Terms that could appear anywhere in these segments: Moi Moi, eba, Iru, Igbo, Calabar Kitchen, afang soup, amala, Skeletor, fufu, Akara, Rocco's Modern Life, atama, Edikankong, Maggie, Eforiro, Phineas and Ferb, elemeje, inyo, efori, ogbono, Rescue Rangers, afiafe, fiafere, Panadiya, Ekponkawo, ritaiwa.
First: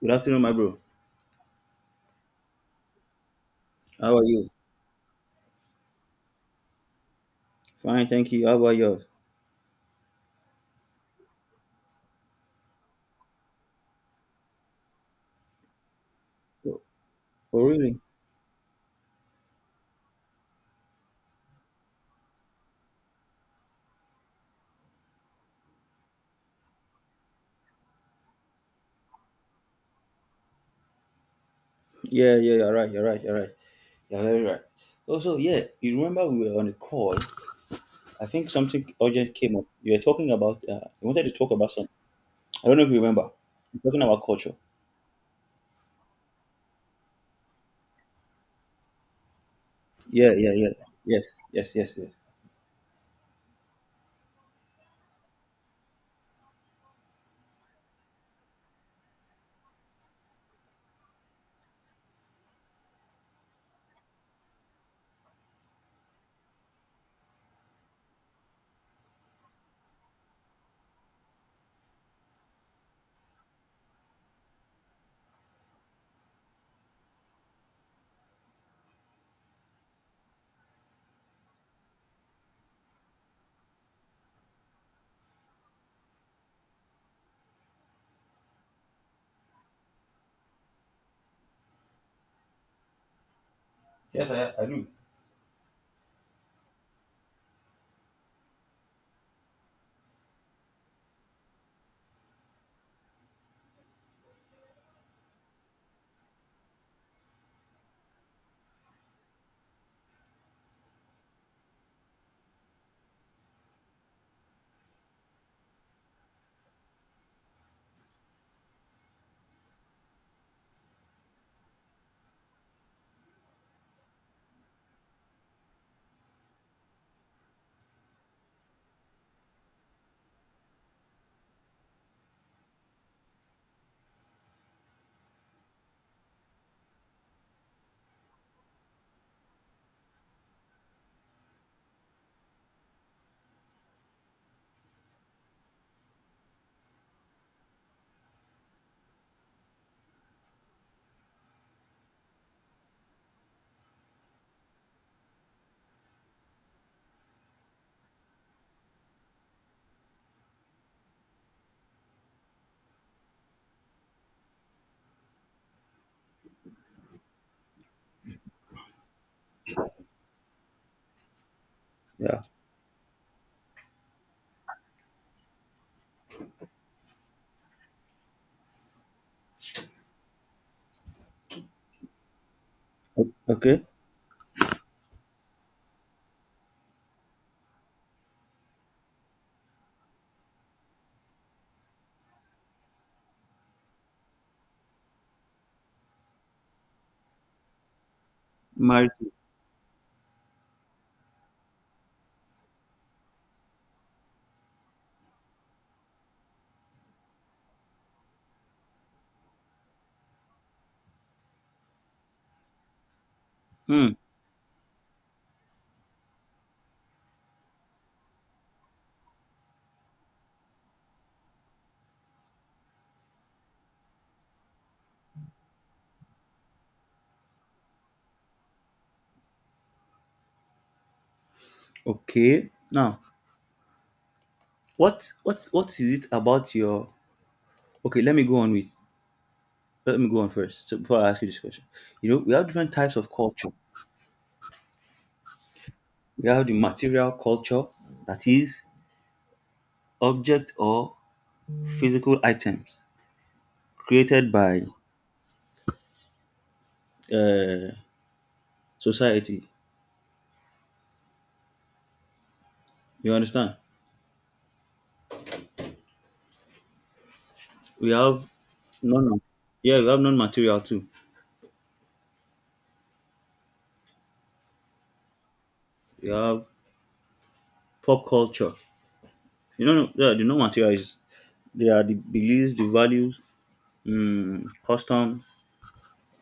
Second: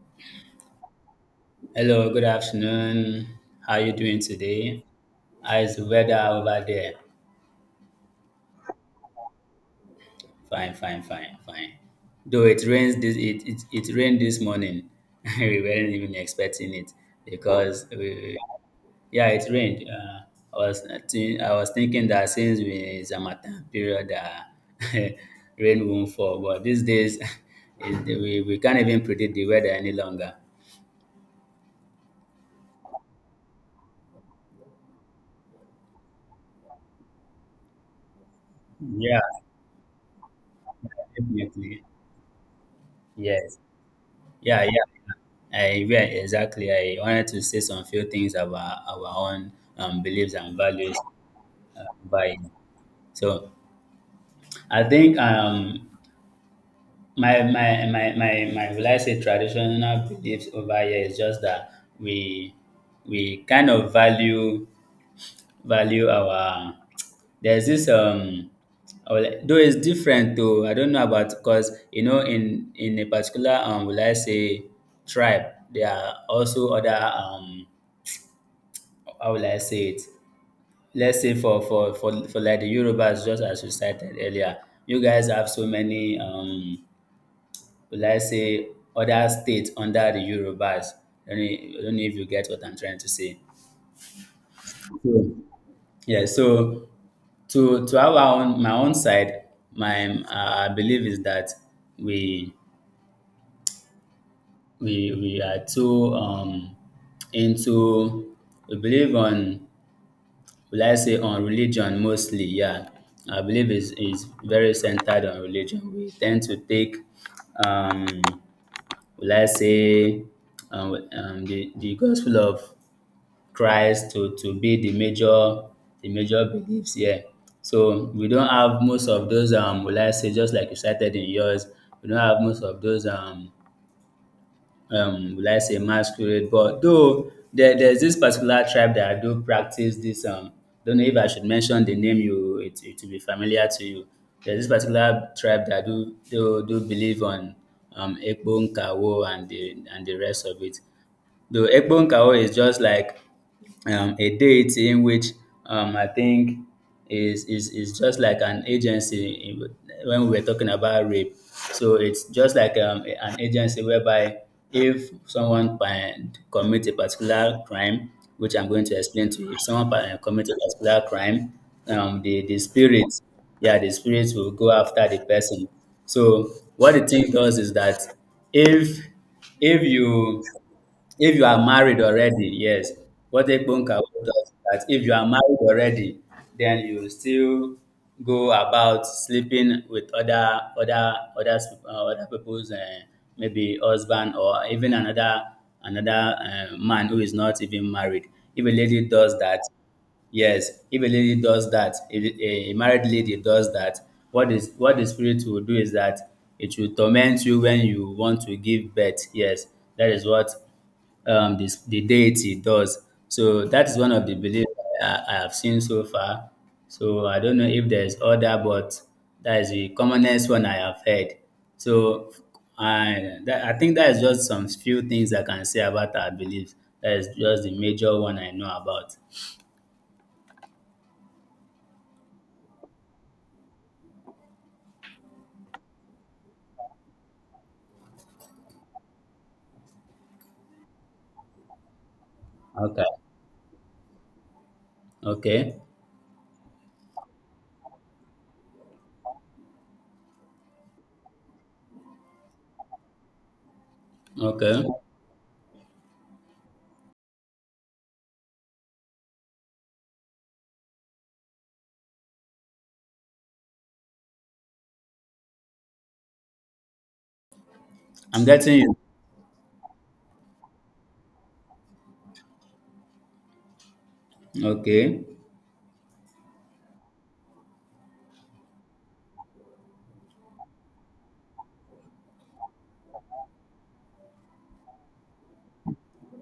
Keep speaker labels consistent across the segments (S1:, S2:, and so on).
S1: Good afternoon, my bro.
S2: Hello, good afternoon. How are you
S1: How
S2: doing
S1: are you?
S2: today? How is the weather over there?
S1: Fine, thank you. How about yours?
S2: Fine, fine, fine, fine. Though it rains this it it, it rained this morning. We weren't even expecting
S1: Oh,
S2: it
S1: oh,
S2: because
S1: really?
S2: we, yeah, it rained. I was thinking that since we it's a matter period that rain won't fall, but these days we can't even predict the weather any longer.
S1: Yeah, yeah, you're right, you're right, you're right. You're very right. Also, yeah, you remember we were on a call. I think something
S2: Yeah,
S1: urgent came up. You were talking about, you wanted to talk about
S2: definitely.
S1: something. I don't know if you remember.
S2: Yes.
S1: You're talking about culture.
S2: Yeah, yeah. I yeah, exactly. I wanted to say some few things about our own
S1: Yeah,
S2: beliefs
S1: yeah,
S2: and
S1: yeah.
S2: values.
S1: Yes, yes,
S2: uh,
S1: yes, yes.
S2: by so I think my will I say traditional beliefs over here is just that we we kind of value our there's this though it's different, though I don't know about, because in a particular will I say tribe, there are also other how will I say it? Let's say for like the Yorubas, just as you cited earlier, you guys have so many will I say other states under the Yorubas. I don't know if you get what I'm trying to say.
S1: Yes, I do.
S2: So, yeah, to have our own my own side. My I believe is that we we are too into we believe on, will I say, on religion mostly, yeah. I believe it's very centered on religion. We tend to take, um, will I say, the gospel of Christ to be the major beliefs here. So we don't have most of those, will I say, just like you cited in yours, we don't have most of those will I say masquerade. But though there's this particular tribe that I do practice this, don't know if I should mention the name, you it it will be familiar to you. There's this particular tribe that do believe on Ekpo, Nkawo, and the rest of it. Though Ekponkawo is just like a deity in which, I think, is just like an agency when we were talking about rape. So it's just like an agency whereby, if someone commits a particular crime, which I'm going to explain to you, if someone commits a particular crime, um,
S1: Yeah.
S2: the the spirit, yeah, the spirit will go after the person. So what the thing does is that if if you if you are married already, yes.
S1: O-
S2: What
S1: Okay.
S2: Ekponka does is that if you are married already, then you still go about sleeping with other people's, maybe husband or even another, man who is not even married. If a lady
S1: Married.
S2: does that, yes, if a lady does that, if a married lady does that, what the spirit will do is that it will torment you when you want to give birth. Yes, that is what, the deity does. So that is
S1: Hmm.
S2: one of the beliefs I have seen so far. So I don't know if there is other, but that is the commonest one I have heard. So I think that is just some few things I can say about our beliefs. That is just the major one I know about.
S1: Okay. Now, what is it about your? Okay, let me go on with. Let me go on first. So before I ask you this question, you know, we have different
S2: Okay.
S1: types of culture.
S2: Okay.
S1: We have the material culture, that is, object or physical items created by
S2: Okay.
S1: uh, society. You understand? We
S2: I'm
S1: have
S2: getting you.
S1: non. Yeah, we have non-material too.
S2: Okay.
S1: We have pop culture. You know, yeah, the non-material is they are the beliefs, the values, customs,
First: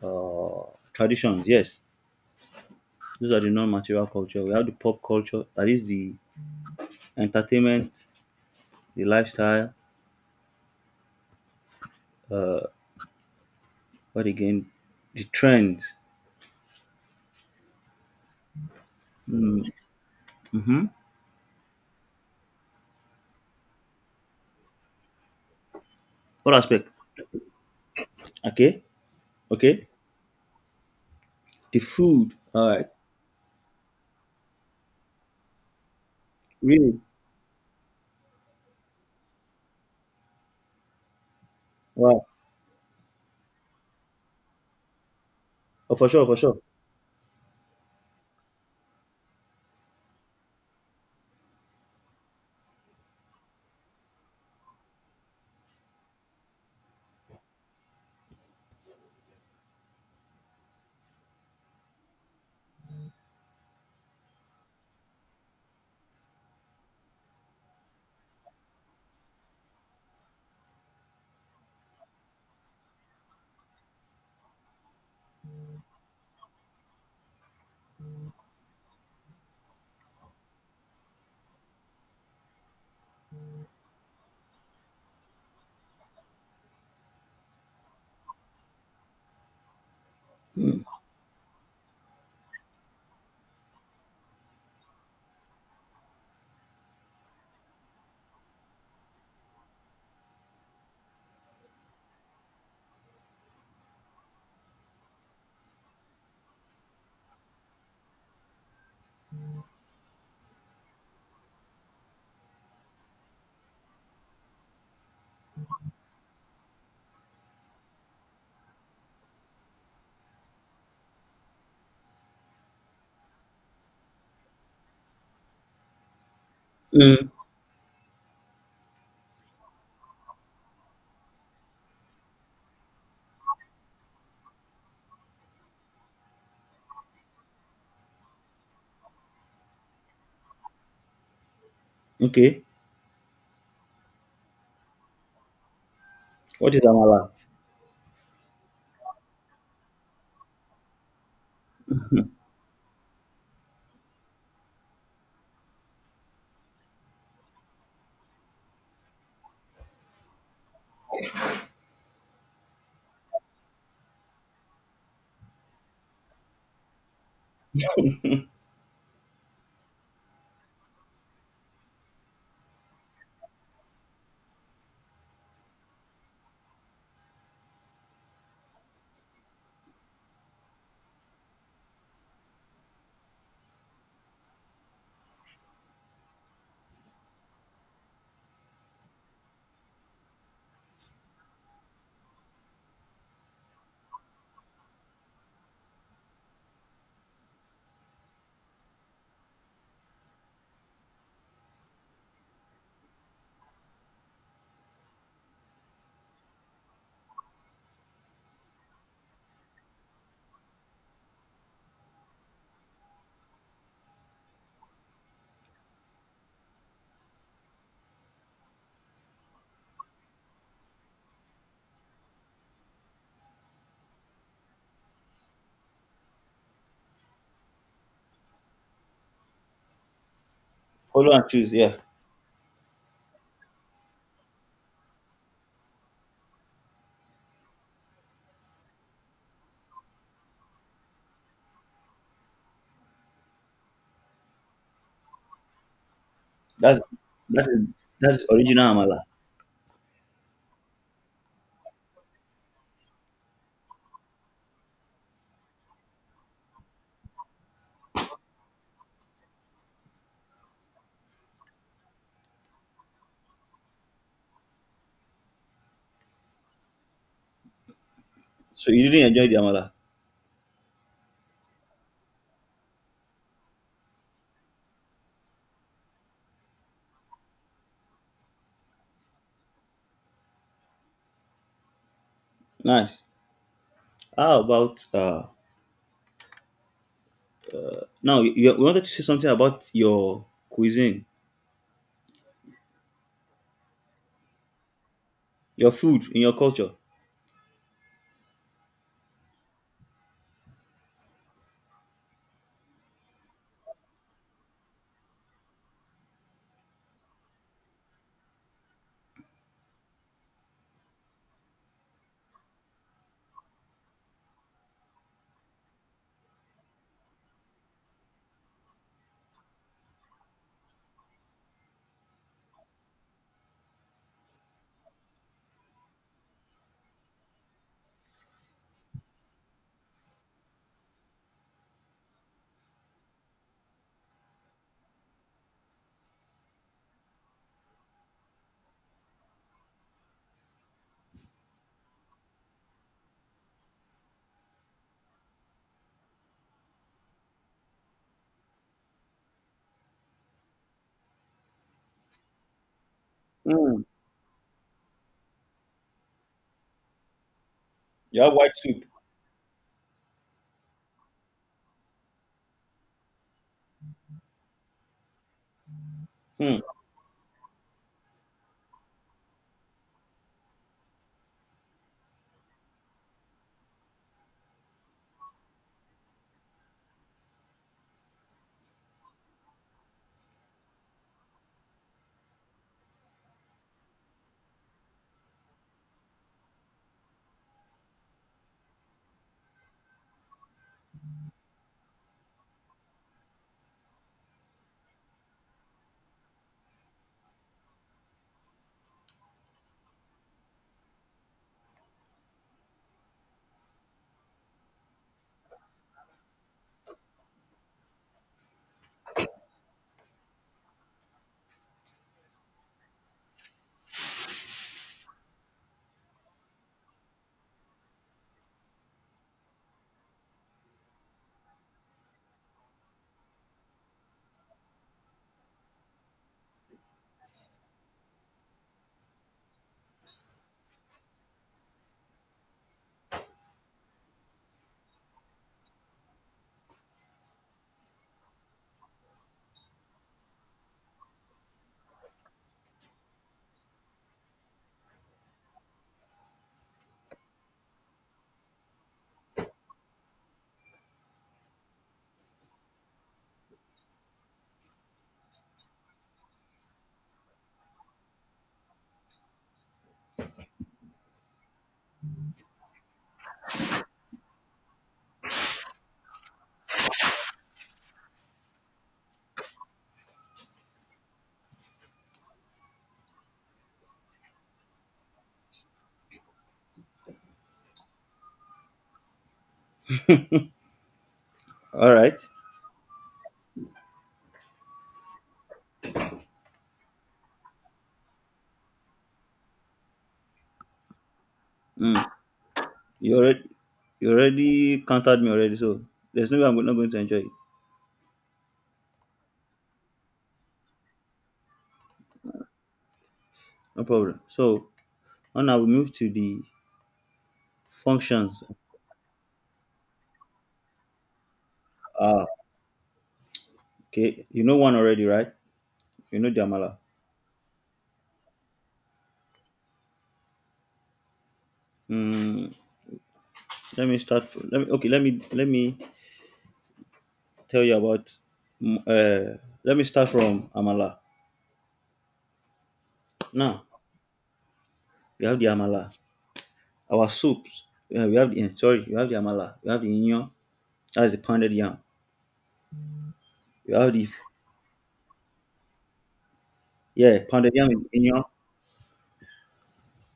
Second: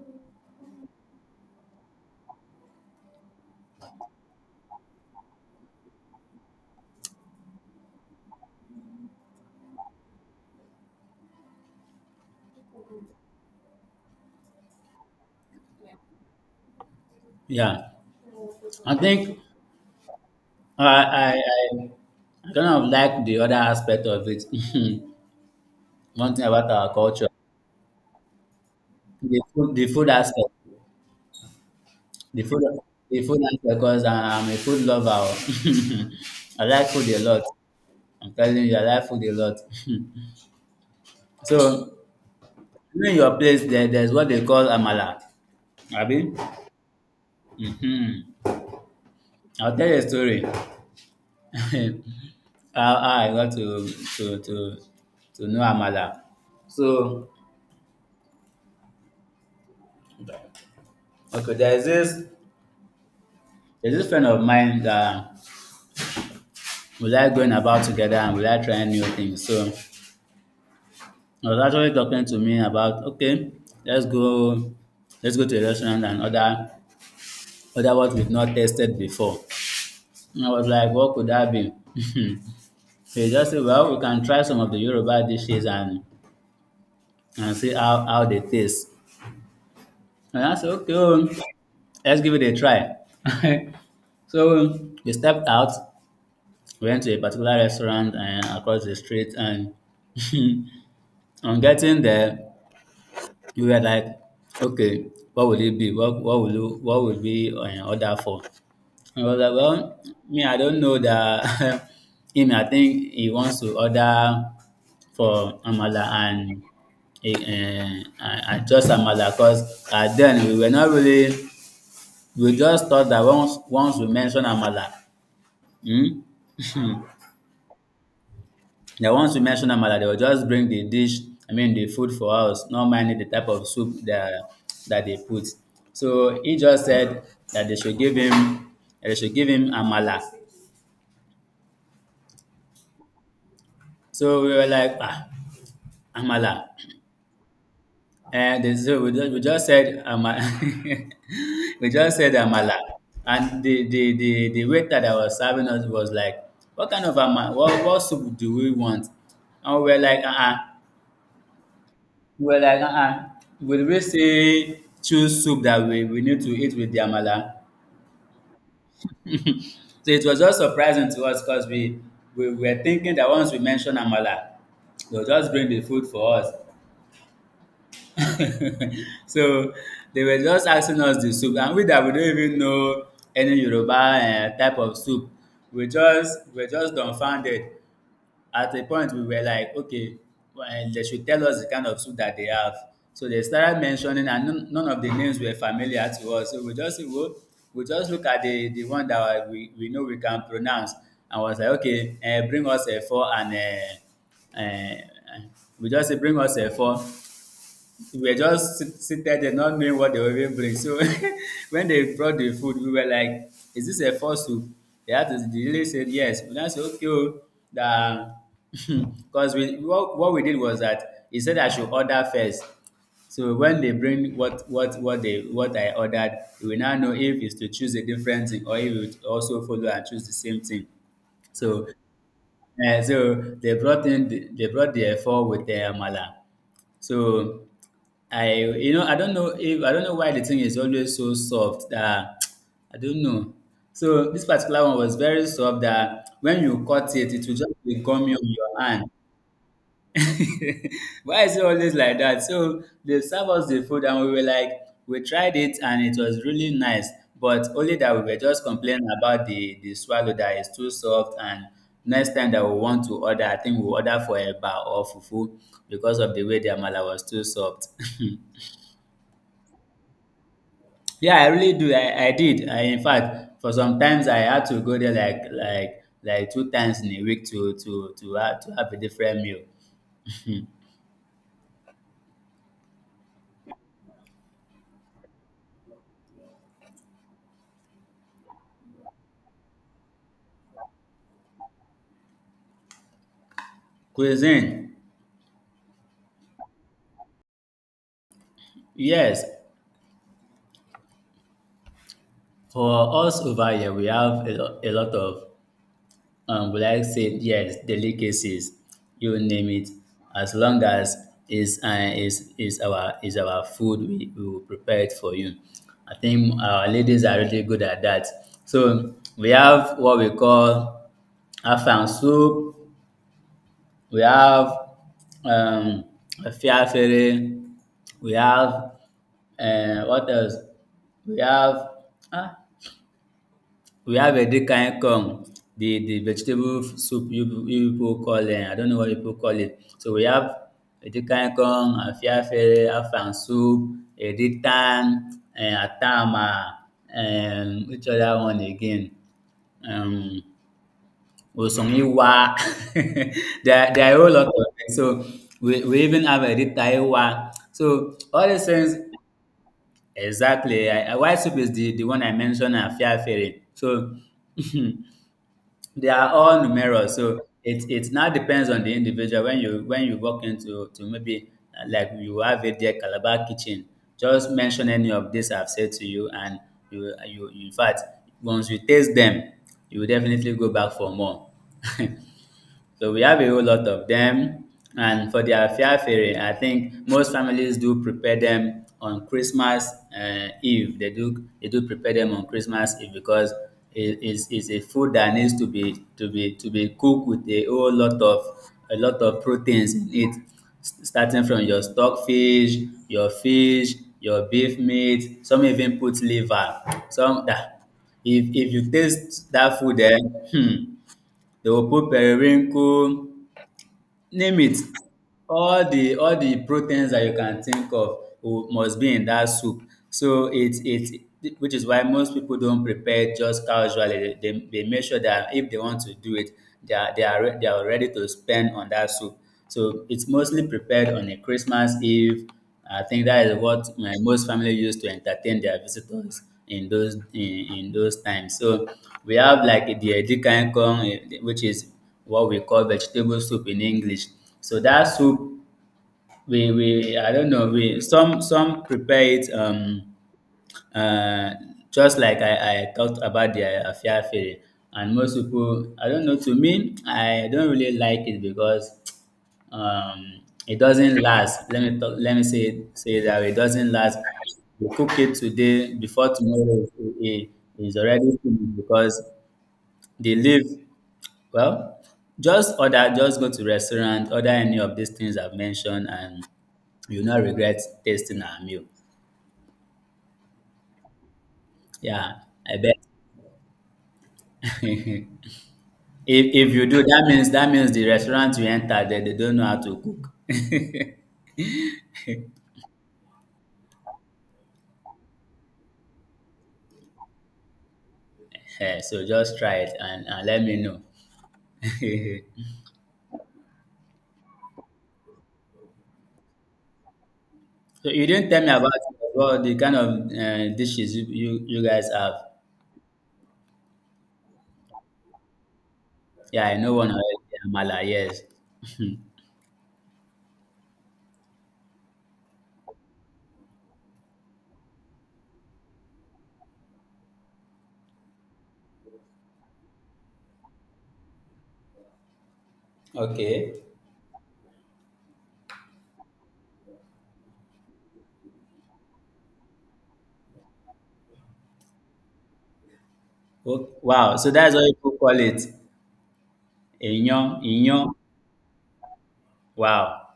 S1: traditions. Yes, those are the non-material culture. We have the pop culture, that is the entertainment, the lifestyle, uh, what again, the trends.
S2: Yeah. I think
S1: Mm, hmm
S2: I I I I kind of like the other aspect of it. One thing
S1: What
S2: about
S1: aspect?
S2: our culture,
S1: Okay,
S2: the food,
S1: okay.
S2: the food aspect,
S1: The food.
S2: the food,
S1: All right.
S2: the food aspect, because I'm a food lover. Oh. I like
S1: Really?
S2: food a lot. I'm telling you, I like food a lot. So,
S1: Wow.
S2: in your place, there's what they call amala.
S1: Oh, for sure,
S2: Abi,
S1: for sure.
S2: hmm. I'll tell you a story. How I got to to to know amala. So, okay, there's this friend of mine that we like going about together, and we like trying new things. So he was actually talking to me about, okay, let's go let's go to a restaurant and order what we've not tasted before. And I was like, what could that be? So he just said, well, we can try some of the Yoruba dishes and see how they taste. And I said,
S1: Mm.
S2: okay, oh, let's give it a try. So we stepped out, we went to a particular restaurant, and across the street, and on getting there, we were like, okay, what will it be? What what will we order for? I was like, well, me, I don't know that him. I think he wants to order for Amala and and just Amala, because then we were not really. We just thought that once we mention amala, um
S1: Mm.
S2: they will just bring the dish, I mean the food for us, not minding the type of soup that they put. So he just said that they should give him that they should give him amala.
S1: Okay.
S2: So we were like, ah, amala.
S1: What is amala?
S2: And they so we just said ama, we just said amala, and the waiter that was serving us was like, "What, kind of amala? What soup do we want?" And we were like, uh, we were like, uh, uh, will we say choose soup that we need to eat with the amala?" So it was just surprising to us, because we were thinking that once we mention amala, they'll just bring the food for us. So they were just asking us the soup, and we don't even know any Yoruba type of soup. We were just dumbfounded. At a point, we were like, okay, they should tell us the kind of soup that they have. So they started mentioning, and none of the names were familiar to us, so we just say, oh, we just look at the one that we know we can pronounce, and was like, okay, bring us efo, and um um we just say bring us efo. We were just seated there, not knowing what they were even bring. So when they brought the food, we were like, is this a false soup? They they really said yes. We now said, okay, oh, that, because what we did was that he said I should order first. So when they bring what I ordered, we will now know if it's to choose a different thing, or if it would also follow and choose the same thing.
S1: Follow and choose.
S2: So
S1: Yeah,
S2: so they they brought the effort with the amala. So I, I don't know if I don't know why the thing is always so soft that I don't know. So this particular one was very soft that, when you
S1: that's
S2: cut it, it will
S1: that
S2: just
S1: is
S2: be
S1: that
S2: gummy
S1: is
S2: on your
S1: original
S2: hand.
S1: amala.
S2: Why is it always like that? So they serve us the food, and we were like, we tried it, and it was really nice, but only that we were just complaining about the swallow that is too soft. And next time that we want to order, I think we order for eba or fufu, because of the way the amala was too soft.
S1: So you didn't enjoy the amala.
S2: Yeah, I really do. I did. I, in fact, for sometimes I had to go there like two times in a week to have a different meal.
S1: Nice. How about uh? Now you wanted to say something about your cuisine,
S2: Cuisine,
S1: your food in your culture.
S2: yes. For us over here, we have a lot of, would I say, yes, delicacies, you name it, as long as is our food, we will prepare it for you. I think our ladies are really good at that. So we have what we call afang soup, we have um, fiafere, we have what else? We have ah, We have dis kain corn, di vegetable soup you pipu call I don't know what you pipu call it. So we have dis kain corn, afiafe, afang soup, ritan, atama, which other one again, um osunyiwa.
S1: Mm.
S2: There are a whole lot of dem. So we even have ritaiwa. So
S1: You
S2: all
S1: have
S2: dis
S1: white
S2: tins
S1: soup.
S2: exactly white soup is di one I mention and afiafe. So they are all
S1: Mm.
S2: numerous, so it now depends on the individual. When you walk into to maybe like you have it there, Calabar Kitchen, just mention any of this I've said to you, and you in fact once you taste them, you will definitely go back for more. So we have a whole lot of them. And for their fiafere, I think most families do prepare them on Christmas Eve. They do prepare them on Christmas Eve because it is a food that needs to be cooked with a whole lot of a lot of proteins in it, starting from your stockfish, your fish, your beef meat. Some even put liver. Some that if you taste that food, then hmm, they will put periwinkle. Name it. All the proteins that you can think of must be in that soup. So it's which is why most people don't prepare just casually. They make sure that if they want to do it, they are ready to spend on that soup. So it's mostly prepared on a Christmas Eve. I think that is what my most family used to entertain their visitors in those times. So we have like the Edikankong, eh, which is what we call vegetable soup in English. So that soup, we I don't know, we some prepare it uh just like I talked about the afiafi, and most people I don't know. To me, I don't really like it because um it doesn't last. Let me talk, let me say say it that way. It doesn't last. You cook it today before tomorrow it's already finished because the leaf, well, just order, just go to restaurant, order any of these things I've mentioned, and you'll not regret tasting our meal.
S1: All
S2: Yeah,
S1: right.
S2: I bet. if if you do, that means the restaurant you enter there, they don't know how to cook.
S1: Mm. You already you already countered me already, so there's no way I'm go- not going to enjoy it.
S2: Eh, so just try it, and let me know. So
S1: No problem. So now I will move to the
S2: you didn't tell
S1: functions.
S2: me about, well, the kind of dishes you guys have.
S1: Ah, okay. You know one already, right? You know the
S2: Yeah, I know
S1: amala.
S2: one already, Amala, yes.
S1: Mm, let me start. F- let me tell you about. mm, Uh, let me start from amala.
S2: Okay.
S1: Now we have the amala. Our soups. We have the eh, sorry. We have the amala. We have the inyo. That is the pounded yam.
S2: O-
S1: We have the
S2: Wow, so that's what people call it.
S1: yeah,
S2: Inyo,
S1: pounded yam
S2: inyo.
S1: is inyo.
S2: Wow.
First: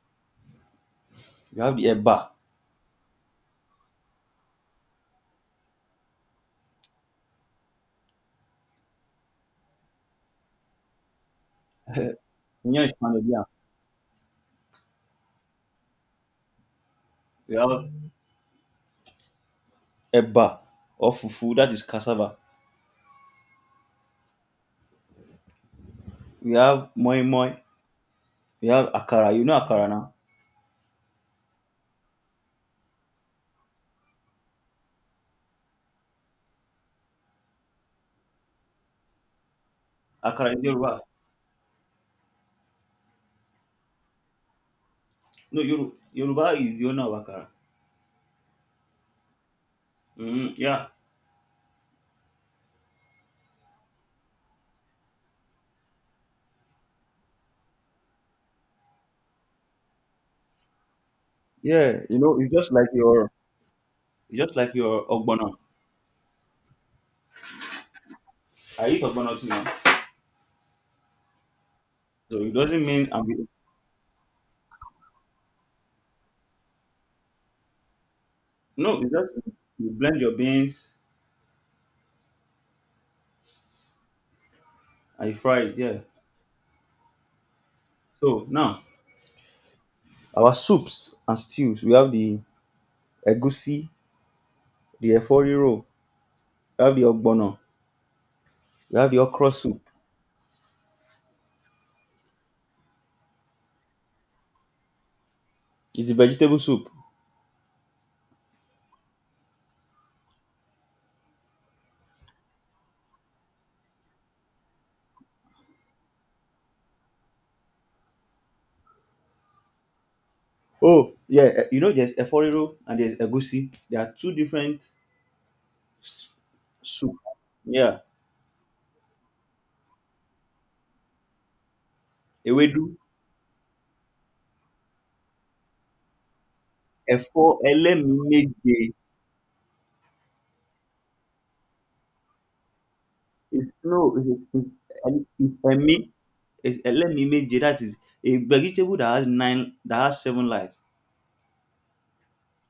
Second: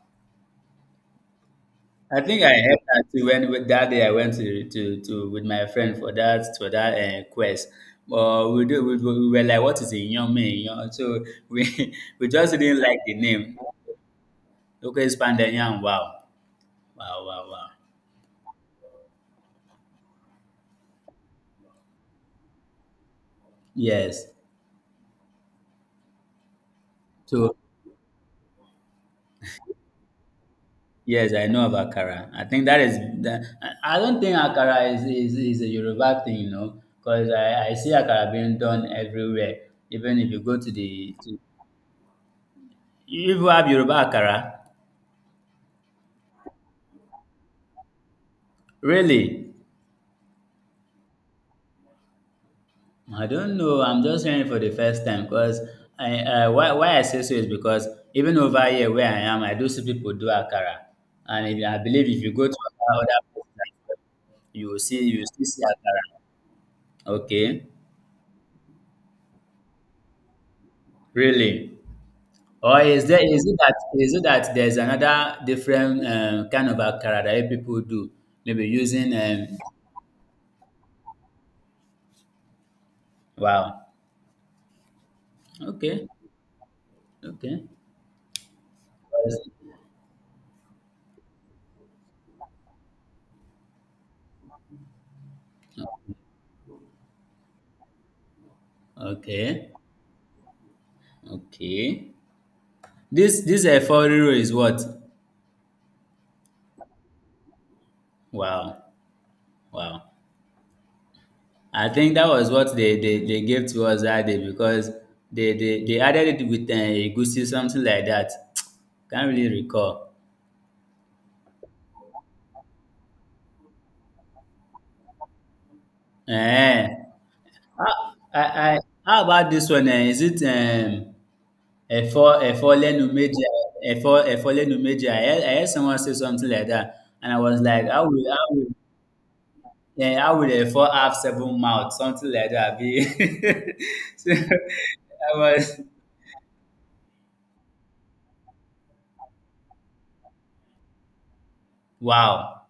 S1: We have the
S2: I
S1: eba.
S2: think I had that too when with that day I went to with my friend for that quest. But we do we were like, what is a young man? You know? So we we just didn't
S1: Miyan is
S2: like the
S1: Panadiya.
S2: name. Local Spandanyang. Wow. Wow, wow,
S1: We
S2: wow.
S1: have eba or fufu, that is cassava.
S2: Yes.
S1: We have moi moi.
S2: So
S1: We have akara. You know akara now?
S2: yes, I know of Akara. I think that is that I don't think Akara is a Yoruba thing, you know, because I see Akara being done everywhere. Even if you
S1: Akara
S2: go
S1: is Yoruba.
S2: you even have Yoruba Akara.
S1: No, Yoru- Yoruba is the owner of akara.
S2: Really?
S1: Mm, yeah.
S2: I don't know. I'm just hearing it for the first time because I, why I say so is because even over here where I am, I do see people do akara, and if, I
S1: Yeah,
S2: believe
S1: you
S2: if you
S1: know,
S2: go
S1: it's
S2: to
S1: just like
S2: other
S1: your
S2: places, like, you will still
S1: ogbono.
S2: see akara. Okay,
S1: I eat ogbono too now.
S2: really?
S1: So it
S2: Or
S1: doesn't
S2: is
S1: mean
S2: there,
S1: I'm
S2: is it that, is it that there's another different kind of akara that people do? Maybe
S1: no, it's
S2: using
S1: just you blend your beans
S2: wow.
S1: and you fry it, yeah.
S2: Okay, okay,
S1: So now our soups and stews, we have the egusi, the efori roll, we have the ogbono, we have the okra
S2: okay,
S1: soup.
S2: okay. This this Eforiro is what?
S1: It's vegetable soup.
S2: Wow, wow! I think that was what they gave to us that day because they added it with egusi something like that. Can't really recall.
S1: Oh, yeah. You know, there's eforiro and there's egusi. There are two different s-
S2: Eh?
S1: soup.
S2: How,
S1: Yeah.
S2: how about this one? Eh? Is it efo
S1: Ewedu,
S2: lenu meja, efo lenu meja? I heard someone say something like that, and I
S1: efo,
S2: was like, how will
S1: elemeje.
S2: yeah, I would a four have seven mouths? Something like that. Be
S1: It's no,
S2: so I was
S1: emi- it's elemeje. That is a vegetable that has nine, that has seven lives.
S2: wow,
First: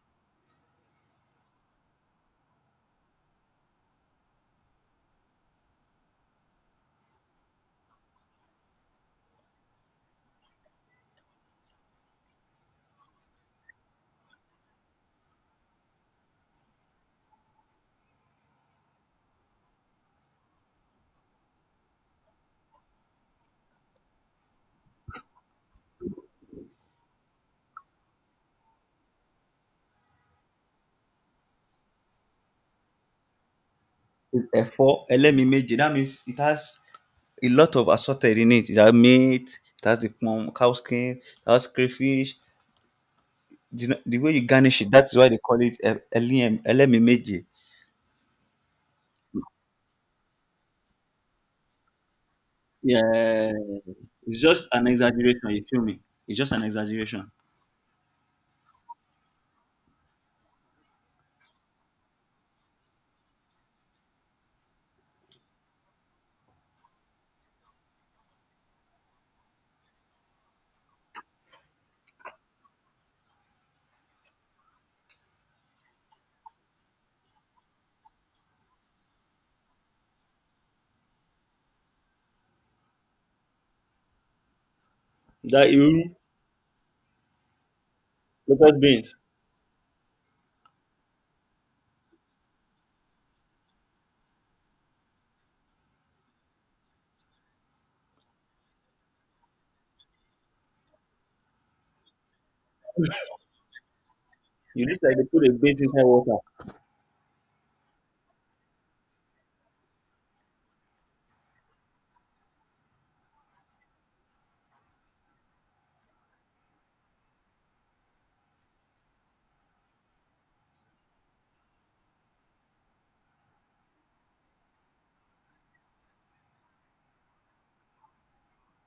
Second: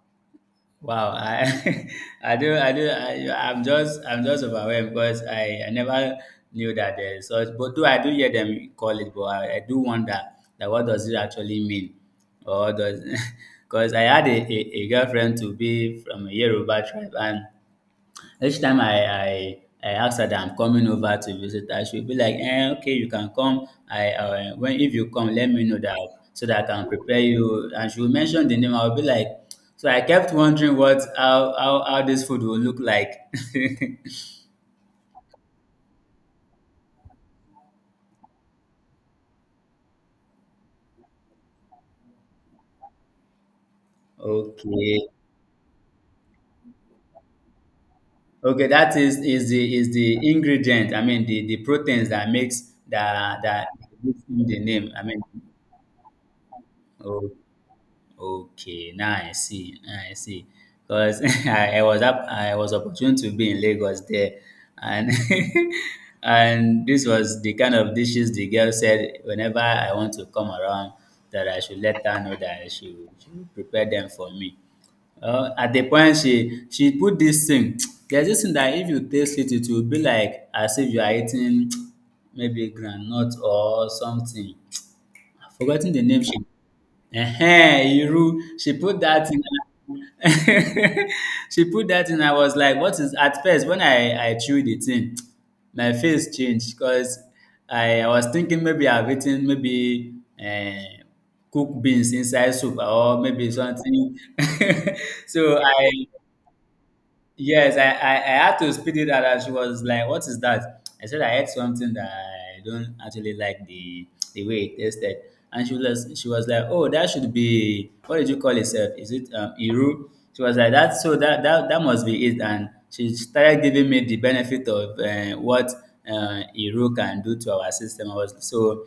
S2: wow. I I'm just overwhelmed because I never knew that there is such. But do I do hear them call it? But I do wonder that what does it actually mean, or does because I had a girlfriend to be from a Yoruba tribe, and each time I ask her that I'm coming over to visit her, she'll be like, eh, okay, you can come. I, when if you come, let me know that so that I can prepare you. And she will mention the name. I'll be like, so I kept wondering what, how this food will look like.
S1: It's efo, elemeje. That means it has a lot of assorted in it. It has meat, it has the plum, cow skin, it has crayfish. The way you garnish it,
S2: Okay.
S1: that's why they call it elem- elemeje.
S2: Okay, that is, is the ingredient. I mean the proteins that makes that
S1: Yeah,
S2: that gives
S1: it's
S2: him the
S1: just an
S2: name. I mean,
S1: exaggeration. You feel me? It's just an exaggeration.
S2: okay. Now I see. Because I was up, I was opportune to be in Lagos there, and and this was the kind of dishes the girl said whenever I want to come around that I should let her know that she would prepare them for me. At the point she put this thing, there's this thing that if you taste it, it will be like as if you are eating maybe groundnut or something. I've
S1: That
S2: forgotten the
S1: you
S2: name she, ehen, Iru. She
S1: lotus
S2: put
S1: beans,
S2: that in. She put that in. I was like, what is, at first when I chewed it in, my face changed because I was thinking maybe I've eaten maybe uh, cooked beans inside soup or maybe something.
S1: you look like they put a
S2: so
S1: beans
S2: I
S1: inside water.
S2: Yes, I had to speed it out, and she was like, what is that? I said I ate something that I don't actually like the way it tasted. And she was like, oh, that should be, what did you call yourself? Is it Iru? She was like that, so that must be it, and she started giving me the benefit of what Iru can do to our system. I was so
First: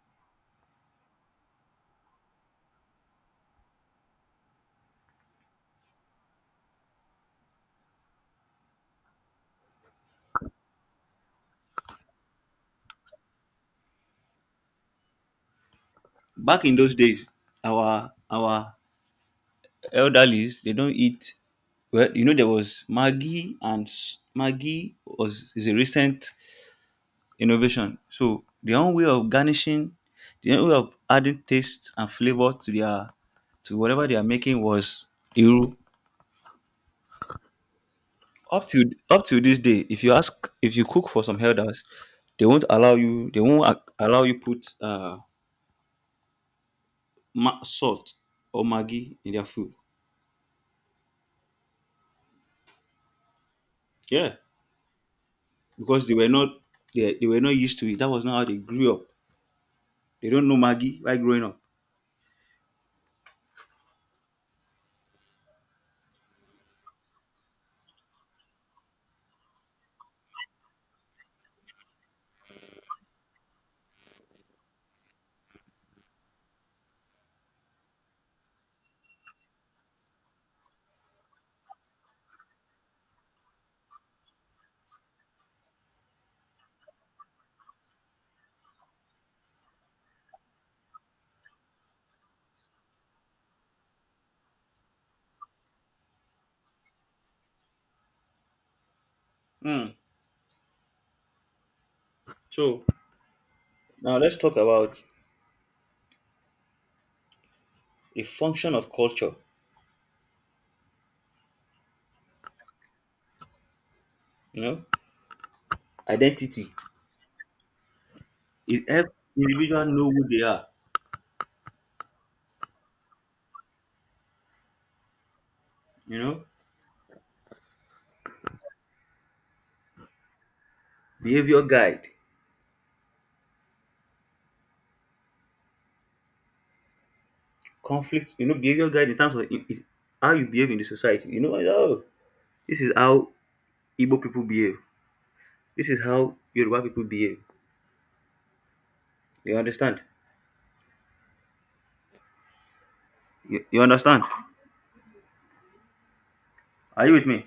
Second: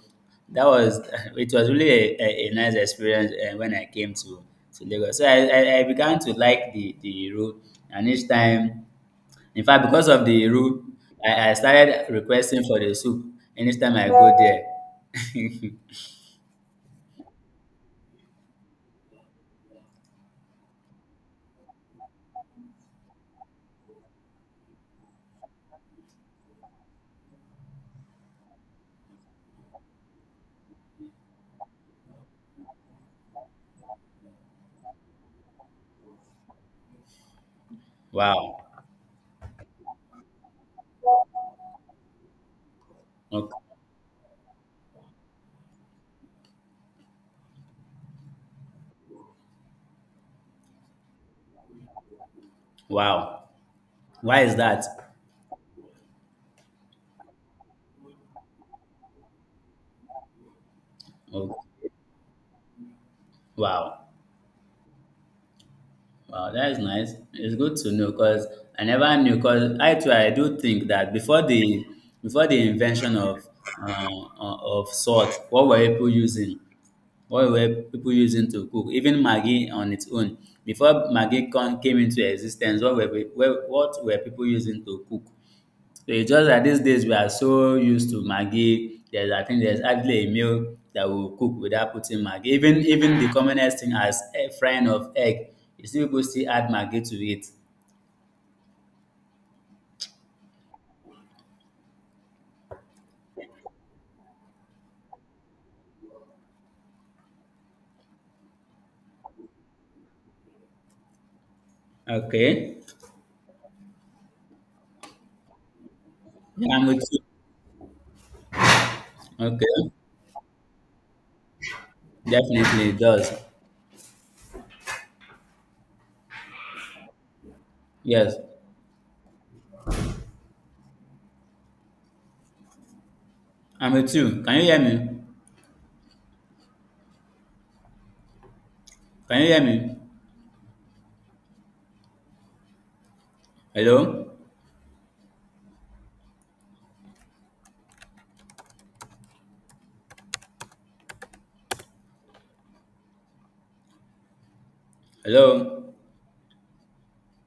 S2: that was it was really a nice experience when I came to Lagos. So I began to like the route, and each time, in fact, because of the route, I started requesting for the soup anytime I go there.
S1: Back in those days, our elderlies they don't eat. Well, you know there was Maggie and s- Maggie was is a recent innovation. So their own way of garnishing, their own way of adding taste and flavor to their to whatever they are making was iru.
S2: Wow.
S1: Up to this day, if you ask if you cook for some elders, they won't allow you they won't
S2: Okay.
S1: ac- allow you put ma- salt or Maggi in their food,
S2: Wow.
S1: yeah,
S2: Why is that?
S1: because they were not they were not used to it. That was not how they grew up. They don't know Maggi while growing up.
S2: Okay. Wow. Wow, that is nice. It's good to know, because I never knew. Because I too, I do think that before the invention uh, of salt, what were people using? What were people using to cook? Even Maggie on its own, before Maggie came into existence, what were people using to cook? It's just that these days we are so used to Maggi. There's, I think there's hardly a meal that we will cook without putting Maggi. Even, even the commonest thing as eh, frying of egg, you see people still add Maggi to it.
S1: Hmm. So now let's talk about a function of culture.
S2: Okay.
S1: You know identity,
S2: Yeah, I'm with you.
S1: it helps individual
S2: Okay.
S1: know who they are.
S2: Definitely it does.
S1: You know
S2: Yes.
S1: behavior guide
S2: I'm with you. Can you hear me?
S1: conflict, you know, behavior guide in terms of
S2: Can you hear
S1: in-
S2: me?
S1: how you behave in the society. You know, oh, this is how Igbo
S2: Hello?
S1: people behave, this is how Yoruba people behave. You understand, you understand,
S2: Hello?
S1: are you with me?